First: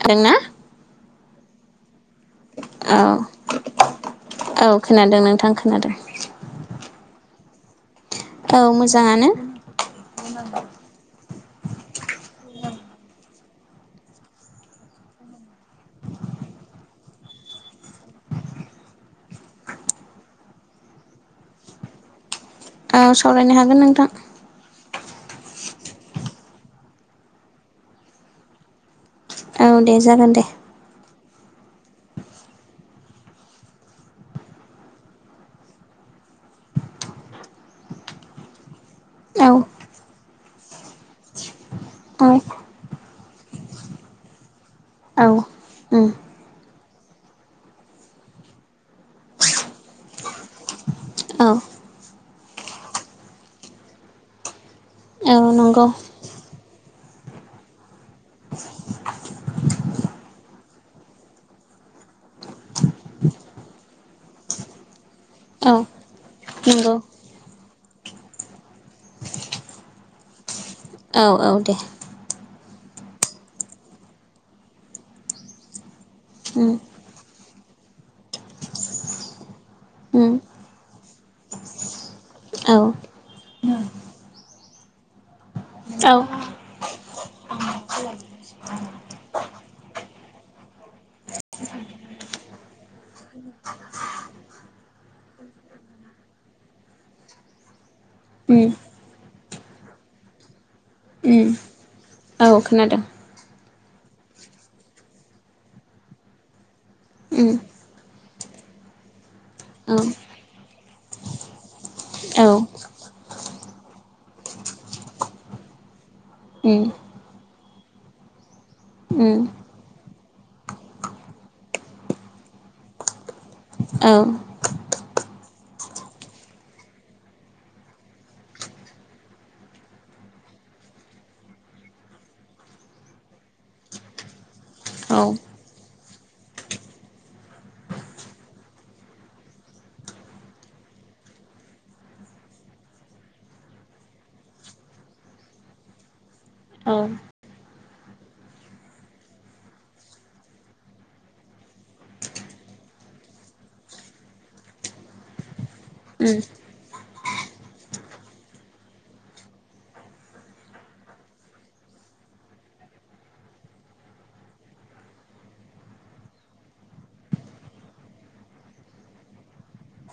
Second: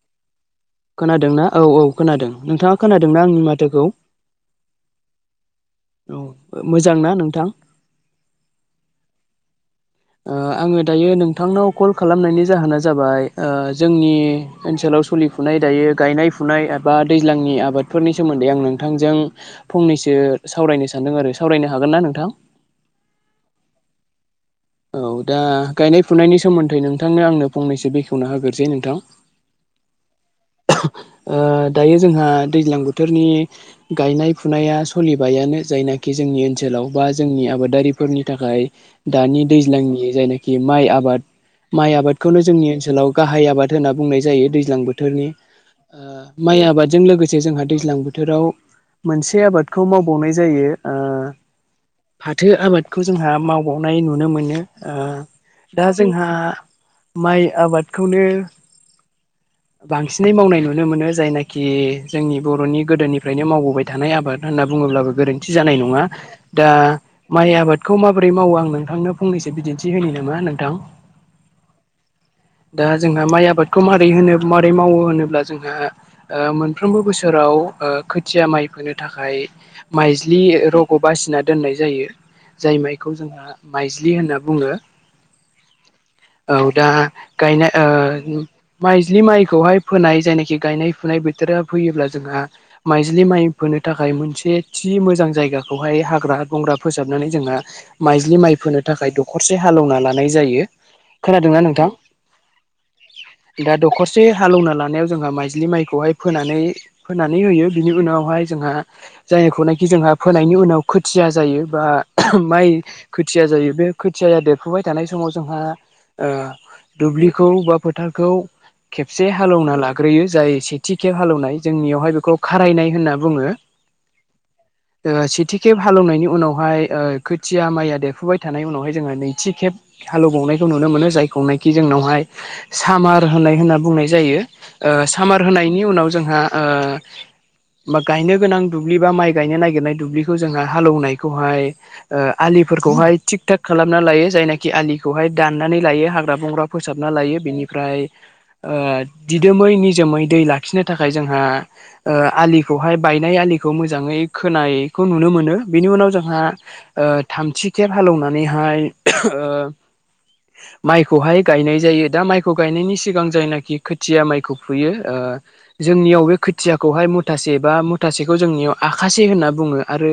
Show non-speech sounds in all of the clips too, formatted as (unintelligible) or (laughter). थोंना खोनादोंना औ औ खोनादों नोंथाङा औ खोनादोंना आंनि माथोखौ औ खोनादों नोंथां खोनादों औ मोजां ना नोंथां औ मोजाङानो ओ आङो दायो नों थांनाव कल खालामनायनि जाहोना जाबाय जोंनि ओनसोलाव सोलिफुनाय दायो गायनाय फुनाय एबा दैज्लांनि आबादफोरनि सोमोनदै आं नोंथांजों फंनैसो सावरायनो सानदों आरो सावरायनो हागोन ना नोंथां? औ सावरायनो हागोन नोंथां औ दा गायनाय फुनायनि सोमोनदै नोंथांनो आंनो फंनैसो बेखेवनो होग्रोसै नोंथां औ दे जागोन दे ओ दायो जोंहा दैज्लां बोथोरनि गायनाय फुनाया सोलिबायानो जायनाखि जों जोंनि ओनसोलाव बा जोंनि आबादारिफोरनि थाखाय दानि औ दैज्लांनि जायनाखि माइ आबाद माइ औ आबादखौनो जोंनि ओनसोलाव गाहाय आबाद होनना बुंनाय जायो दैज्लां औ बोथोरनि उम माइ आबादजों लोगोसे जोंहा दैज्लां बोथोराव मोनसे आबादखौ मावबावनाय जायो आ औ फाथो आबादखौ जोंहा मावबावनाय नुनो मोनो आ औ नंगौ दा जोंहा माइ आबादखौनो (inaudible) बांसिनै मावनाय नुनो मोनो जायनाखि जोंनि बर'नि गोदोनिफ्रायनो मावबोबाय थानाय आबाद होनना बुङो बुङोब्लाबो गोरोनथि औ जानाय नङा दा नंगौ माइ आबादखौ माबोरै मावो आं नोंथांनो फंनैसो बिदिनथि होनि नामा नोंथां? औ औ दे दा जोंहा माइ आबादखौ मारै होनो मारै मावो होनोब्ला जोंहा उम मोनफ्रोमबो बोसोर बोथोराव खोथिया माइ फोनो थाखाय उम माइज्लि र'खौ बासिना दोननाय जायो जाय औ माइखौ जोंहा माइज्लि होनना बुङो औ गायनाय माइज्लि माइखौहाय फोनाय जायनाखि गायनाय फुनाय बोथोरा फैयोब्ला जोंहा माइजलि माइ फोनो थाखाय मोनसे थि मोजां जायगाखौहाय हाग्रा बंग्रा फोसाबनाय जों माइ माइ उम फोनो थाखाय दखरसे हालेवना लानाय जायो उम खोनादोंना नोंथां औ खोनादों दा दखरसे हालेवना लानायाव जोंहा माइजलि माइखौहाय फोन फोनानै उम होयो बिनि उनावहाय जोंहा जायखौनाखि औ जोंहा फोनायनि उनाव खोथिया जायो बा औ माइ खोथिया जायो बे खोथियाया देरफुबाय थानाय समाव जोंहा उम दुब्लिखौ बा फोथारखौ खेबसे उम हालेवना लाग्रोयो जाय सेथि खेब हालौवनाय जोंनियावहाय बेखौ खारायनाय होनना बुङो औ सेथि खेब हालेवनायनि उनावहाय खोथिया माइया देफुबाय थानाय उनावहाय जोङो नैथि खेब हालौबावनायखौ नुनो मोनो जायखौखि जोंनावहाय सामार नाय होनना बुंनाय जायो औ सामार होनायनि उनाव जोंहा बा गायनो गोनां दुब्लि बा माइ गायनो नागिरनाय दुब्लिखौ जोंहा हालौनायखौहाय ओ आलि दैफोरखौहाय थिग थाक खालामना लायो जायनाखि आलिखौहाय दाननानै लायो हाग्रा बंग्रा फोसाबना लायो बिनि ओमफ्राय दिदोमै निजोमै दै लाखिनो थाखाय जोंहा आलि बेहाय बायनाय आलिखौ मोजाङै खोनायखौ नुनो मोनो बिनि उनाव उम जोंहा थामथि खेब हालौवनानैहाय माइखौहाय गायनाय जायो दा माइखौ गायनायनि सिगां जायनाखि खोथिया माइखौ फुयो जोंनियाव बे खोथियाखौहाय मुथासे बा मुथासेखौ जोंनियाव आखासे होनना बुङो आरो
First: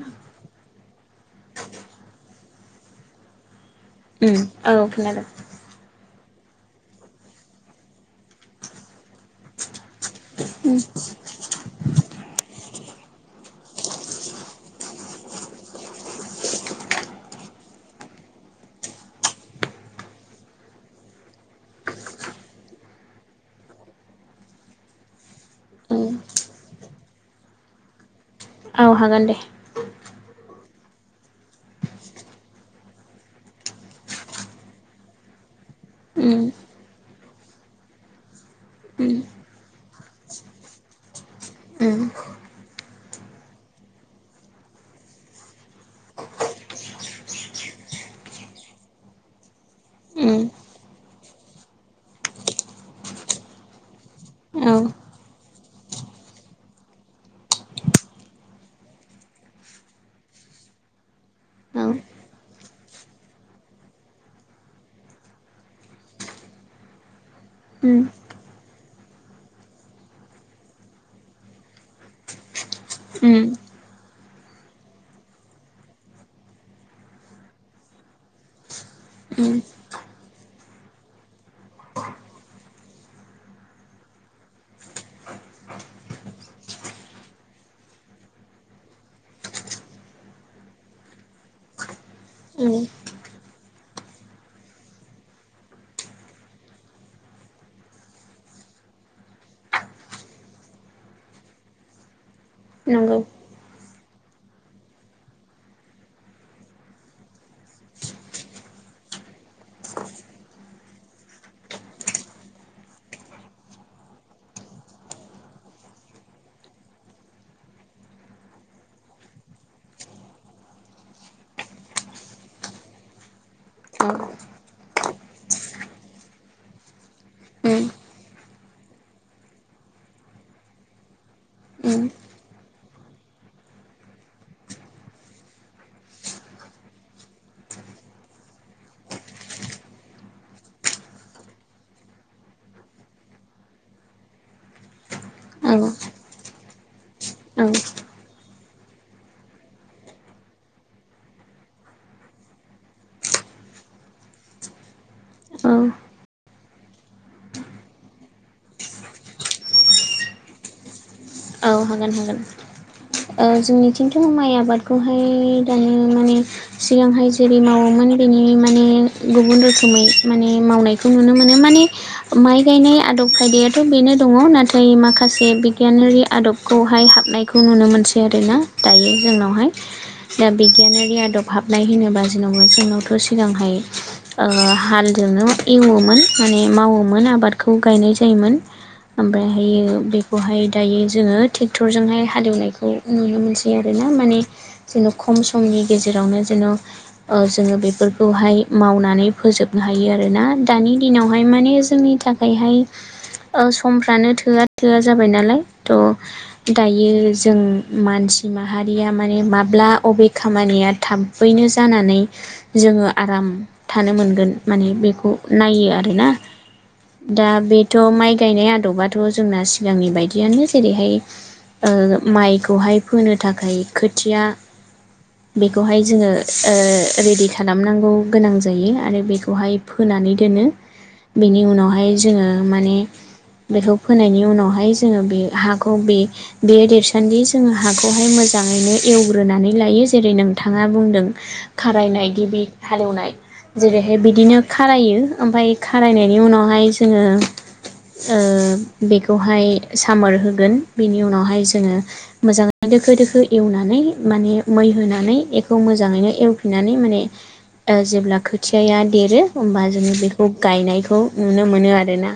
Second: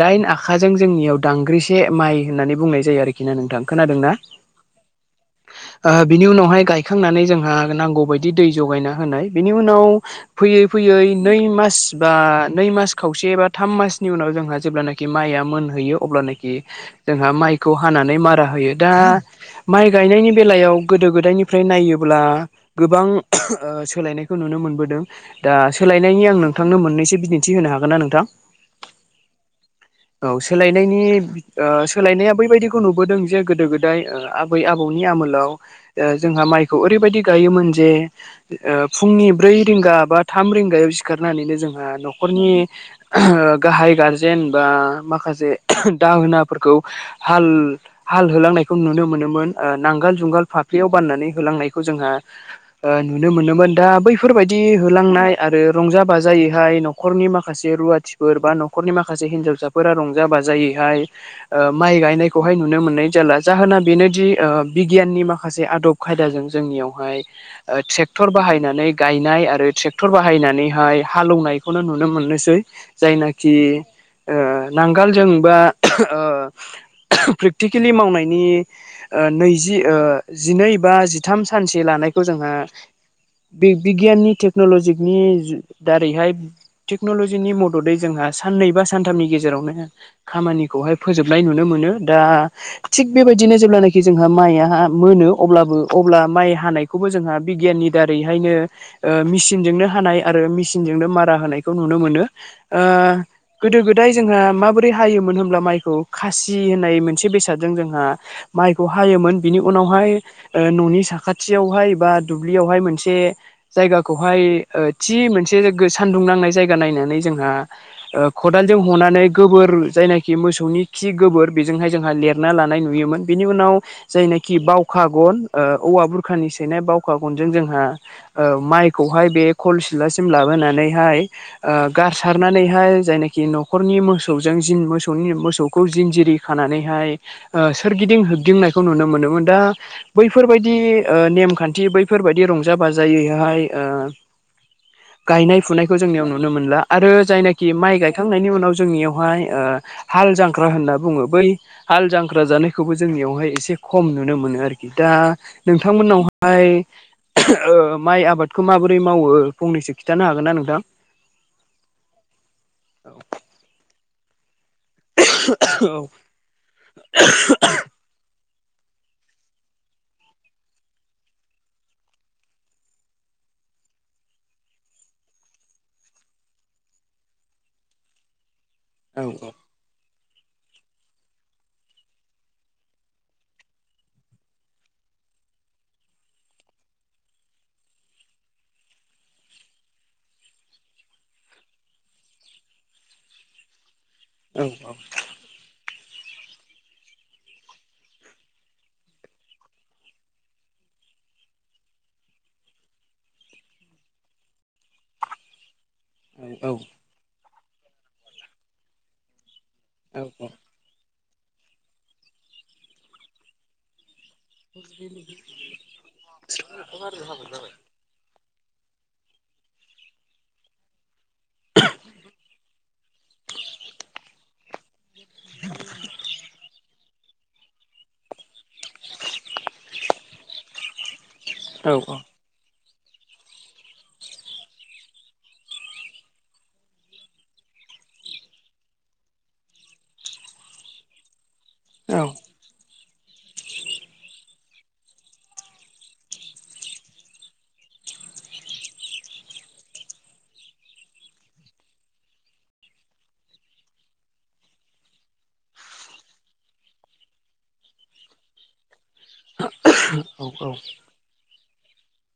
दाइन आखाजों जोंनियाव दांग्रिसे माइ होननानै बुंनाय जायो आरोखि ना नोंथां खोनादों ना? उ औ खोनादों बिनि उनावहाय गायखांनानै जोंहा नांगौबायायदि दै जगायना होनाय बिनि उनाव फैयै उम फैयै नै मास मास बा नै मास खावसे बा थाम मासनि उनाव जोंहा जेब्लानाखि माइया मोनहैयो अब्लानोखि जोंहा माइखौ हानानै मारा होयो दा माइ गायनायनि बेलायाव गोदो गोदायनिफ्राय नायोब्ला गोबां सोलायनायखौ नुनो नुनो मोनबोदों दा उम सोलायनायनि आं नोंथांनो मोननैसो बिदिन्थि होनो हागोन ना नोंथां औ हागोन दे औ सोलायनायनि सोलायनाया बैबायदिखौ नुबोदों जे गोदो गोदाय आबै आबौनि आमोलाव उम जोंहा मा माइखौ ओरैबायाददि गायोन जे उम फुंनि ब्रै रंगा बा थाम रिंगायाव सिखारनानै जोंहा उम नखरनि गाहाय गारजेन बा माखासे दाहोना फोरखो हाल होलांनायखौ नुनो मोनोमोन नांगाल उम जुंगाल फाफ्लियाव बाननानै ह जोंहा नुनो मोनोमोन दा बैफोरबायदि औ होलांनाय आरो रंजा बाजाय हाय न'खरनि माखासे रुवाथिफोर बा न'खरनि माखासे हिनजावसाफोरा रंजा बाजायैहाय औ माइ गायनायखौहाय नुनो मोननाय जाला जाहोना बेनोदि बिगियाननि माखासे आदब खायदाजों जोंनियावहाय उम ट्रेक्टर बाहायनानै गायनाय आरो ट्रेक्टर बाहायनानैहाय हालौवनायखौनो नुनो मोननोसै उम जायनाखि नांगोलजों बा प्रेक्टिकेलि मावनायनि उम नैजि जिनै बा जिथाम सानसे लानायखौ जोंहा बे बिगियाननि टेक्न'लजिनि दारैहाय टेक्न'ल'जिनि मददै जोंहा साननै बा सानथामनि गेजेरावनो खामानिखौहाय फोजोबनाय नुनो मोनो दा उम थिग बेबायदि बिदिनो जेब्लानाखि जोंहा माइआ मोनो अब्लाबो अब्ला माइ हानायखौबो जोंहा बिगियाननि दारैहाय बिनो ओ मिसिनजोंनो हानाय आरो मिसिनजोंनो मारा होनायखौ नुनो मोनो ओ नंगौ गोदो गोदाय जोंहा माबोरै हायोमोन होमब्ला माइ खासि होननाय मोनसे बेसादजों जोंहा माइखौ हायोमोन बिनि उनावहाय ओ न'नि साखाथियावहाय बा दुब्लियावहाय मोनसे जायगाखौहाय थि मोनसे सानदुं नांनाय जायगा नायनानै जोहा ओ खदालजों हनानै गोबोर जायनाखि मो नि खि गोबोर बेजोंहाय जोंहा लेरना लानाय नुयोमोन बेनि उनाव औ जायनोखि बावखा गन ओ औवा बुरखानि सैनाय बावखा गनजों जोंहा उम ओ माइखौहाय बे खल सिलासिम लाबोनानैहाय ओ उम गारसारनानैहाय जायनाखि न'खरनि मोसौजों जिन मोसौनि मोसौ खौ जिनजिरि खानानैहाय ओ सोरगिदिं होबदिंनायखौ नुनो मोनोमोन दा बैफोर बा दि ओ नेम खानथि बैफोरबादि रंजा बाजायैहाय ओ (inaudible) गायनाय औ फुनायखौ औ जोंनियाव नुनो मोनला आरो जायनाखि औ माइ गायखांनायनि उनाव जोंनियावहाय ओ हाल जां ख्रा होनना बुङो बै हाल जांख्रा जानायखौबो जोंनियावहाय इसे खम नुनो मोनो आरोखि दा औ नोंथांमोननावहाय माइ आबादखौ माबोरै मावो फंनैसो खिथानो हागोनना नोंथां? औ हागोन हागोन औ जोंनिथिंथ' माइ आबाद बे खौहाय औ दानि माने सिगांहाय जेरै मावोमोन बेनि माने गुबुन रोखोमै माने मावनायखौ नुनो मोनो माने माइ गायनाय आदब खायदायाथ' बेनो दं दङ' नाथाय माखासे बिगियानारि आदबखौहाय हाबनायखौ नुनो मोनसै आरोना दायो औ जोंनावहाय दा बिगियानारि आदब हाबनाय होनोबा (unintelligible) जोंनावथ' सिगांहाय ओ हालजों एवोमोन माने मावोमोन आबादखौ गायनाय जायोमोन ओमफ्रायहायो बेखौहाय दायो जोङो टेक्टरजोंहाय हालेवनायखौ नुनो मोनसै आरोना माने औ जेन' खम समनि गेजेरावनो जेन' ओ जोङो बेफोरखौहाय मावनानै फोजोबनो हायो आरोना दानि नि दिनावहाय माने जोंनि थाखायहाय समफ्रानो थोआ थोआ जाबाय नालाय औ थ' दायो जों मानसि माहारिया माने मा ब्ला अबे खामानिया थाबैनो जानानै जोङो आराम थानो मोनगोन माने बेखौ नायो आरो ना था बेथ' माइ गायनाय आदबाथ' जोंना सिगांनि बायदियानो जेरैहाय ओ माइखौहाय फोनो थाखाय खोथिया बेखौहाय जोङो ओ रेडि खालामनांगौ गोनां जायो आरो बेखौहाय फोनानै दोनो बेनि औ उनावहाय जोङो माने बेखौ फोनायनि उनावहाय जोङो बे हाखौ बे बे देरसान्दि जोङो हाखौहाय मोजाङैनो एवग्रोनानै लायो जेरै नों नोंथाङा बुंदों औ खारायनाय गिबि हालेवनाय जेरैहाय बिदिनो खारायो ओमफाय खारायनायनि उनावहाय जोङो ओ बेखौहाय खामोर होगोन बिनि उनावहाय जोङो मोजाङै दोखो दोखो एवनानै माने मै हो नानै इखौ मोजाङैनो एवफिननानै माने ओ जेब्ला खोथियाया देरो होमबा जोङो बेखौ गायनायखौ नुनो मोनो आरोना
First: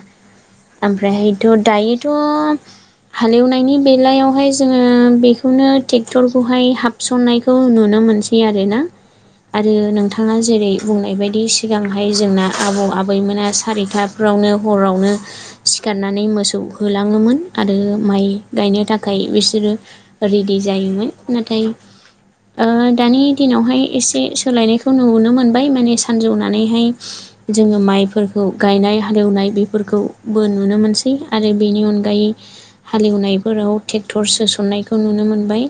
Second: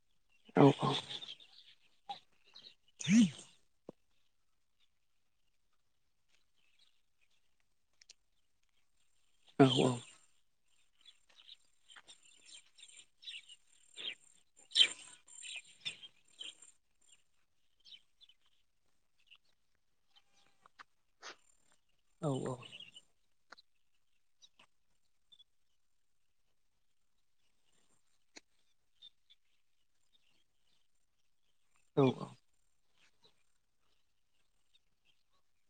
ओमफ्रायहाथ' दायोथ' हालेवनायनि बेलायावहाय जोङो बेखौनो टेक्टरखौहाय हाबस'ननायखौ नुनो मोनसै आरोना आरो नोंथाङा जेरै बुंनाय बायदि सिगांहाय जोंना आबौ-आबैमोना सारिथाफ्रावनो हरावनो गाननानै मोसौ होलाङोमोन आरो माइ गायनो थाखाय बिसोरो रेडि जायोमोन नाथाय ओ दानि दिनावहाय एसे सोलायनायखौ नुनो मोनबाय माने सानजौनानैहाय जोङो माइफोरखौ गायनाय हालेवनाय बेफोरखौबो नुनो मोनसै आरो बेनि अनगायै हालेवनायफोराव ट्रेक्टर सोसननायखौ नुनो मोनबाय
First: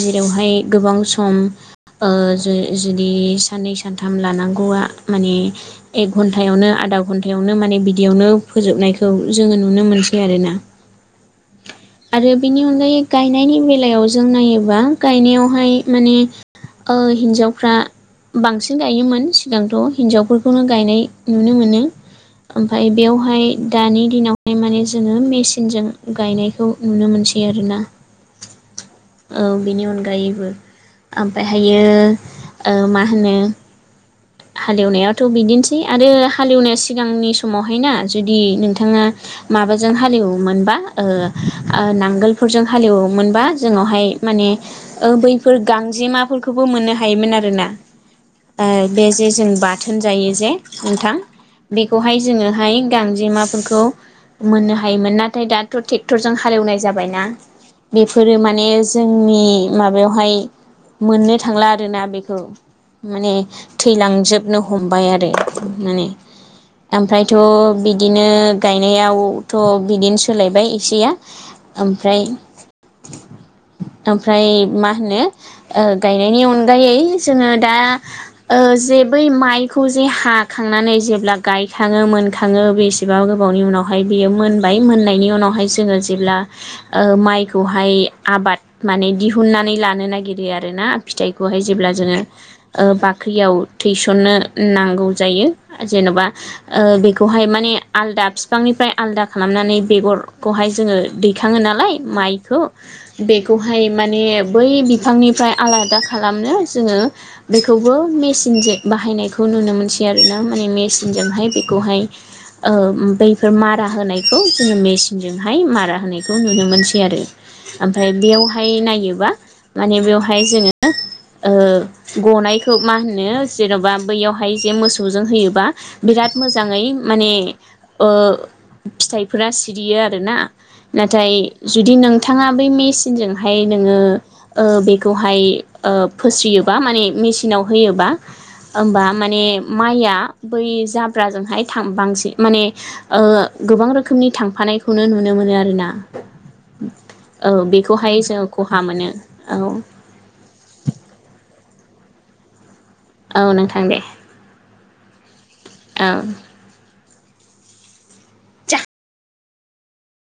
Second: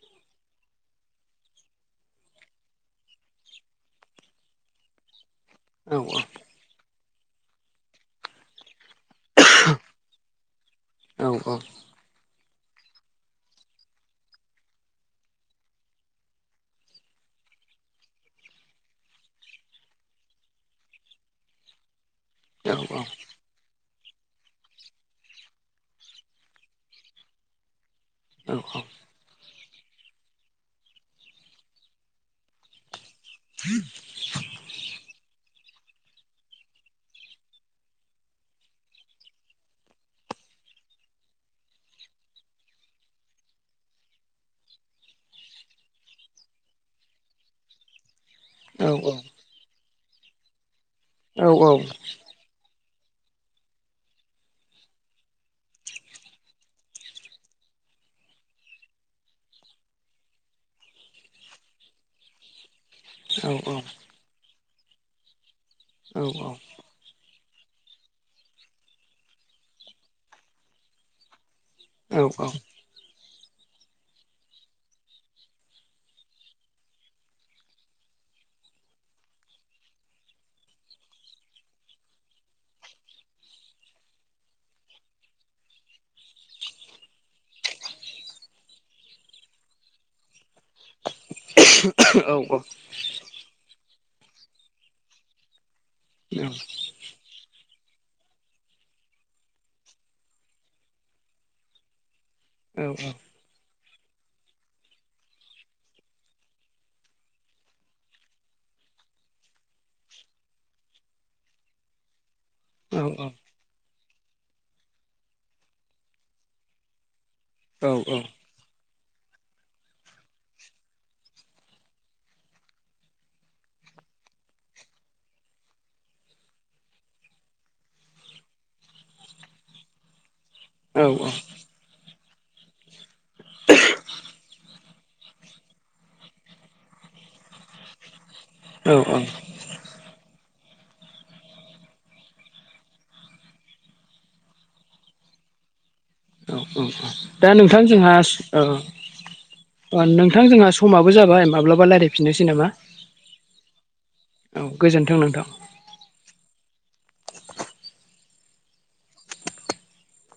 जेरावहाय गोबां सम जुदि साननै सानथाम लानांगौ माने एक कनटायावनो आदा कनटायावनो माने बिदियावनो फोजोबनायखौ जोङो नुनो मोनसै आरो ना औ औ आरो बेनि अनगायै गायनायनि बेलायाव जों नायोबा गायनायावहाय माने हिन्जावफ्रा बांसिन गायोमोन सिगांथ' हिनजावफोरखौनो गायनाय नुनो मोनो ओमफफ्राय औ बेयावहाय दानि दिनावहाय माने जोङो मेसे थनजों गायनायखौ नुनो मोनसै आरोना औ बेनि अनगायैबो ओमफ्रायहायो मा होनो हालेवनायाथ' बिदिनोसै आरो हालेवनाय सिगांनि समावहायना जुदि नोंथाङा माबाजों हालेवोमोनबा नांगोलफोरजों हालेवोमोनबा जोंनावहाय माने बैफोर गांजेमाफोरखौबो मोननो हायोमोन आरोना औ औ बे जे जों बाथोन जायो जे नोंथां औ बेखौहाय जोङोहाय गांजेमाफोरखौ मोननो हायोमोन नाथाय दाथ' ट्रेक्टरजों हालेवनाय जाबायना बेफोरो माने जोंनि माबायावहाय मोननो थांला आरोना बेखौ माने थैलांजोबनो हमबाय आरो माने ओमफ्रायथ' बिदिनो गायनायावथ' बिदिनो सोलायबाय एसेया औ ओमफ्राय ओमफ्राय मा होनो गायनायनि अनगायै जोङो दा जे बै माइखौ जे हाखांनानै जेब्ला गायखाङो मोनखाङो बेसेबां गोबाव ज ज म आ जेब्ला मोननायनि उनावहाय हाबाय आबाद माने दिहुननानै लानो नागिरो आरोना फिथाइखौहाय जेब्ला जोङो ब साख्रियाव थैसनो नांगौ जायो जेन'बा बेखौहाय म आदा दाब बिफांनिफ्राय आलदा खालामनानै बेगरखौहाय जोङो दैखाङो नालाय माइखौ बेखौहाय माने बै बिफांनिफ्राय आलादा खालामनो जोङो बेखौ मेचिनजों बाहायनायखौ नुनो मोनसै आरोोना माने मेसिनजोंहाय बेखौहाय बैफोर मारा होनायखौ जोङो मेचिनजोंहाय मारा होनायखौ नुनो मोनसै आरो ओमफफ्राय बेयावहाय नायोब म बेहाय जोङो गनाय थ मा होनो जेन'बा बैयावहाय जे मोसौजों होयोबा बिराद मोजाङै माने फिथाइफोरा सिरियो आरोना औ औ नाथाय जुदि नों नोंथाङा ब मेसिनजोंहाय नोङो बेखौहाय फोसयोबा माने मेन थिनाव होयोबा होमबा माने माइआ बै जाब्राजोंहायां बांसिन माने गोबां रोखोमनि थांफ नायखौनो नुनो मोनो आरोना दा औ नोंथां बेखौहाय जोंहा जों खहा मोनो औ नोंथां जोंहा समाबो जाबाय माब्लाबा रायज्लाय फिननोसै नामा औ नोंथां दे नोंथां नोंथां औ जा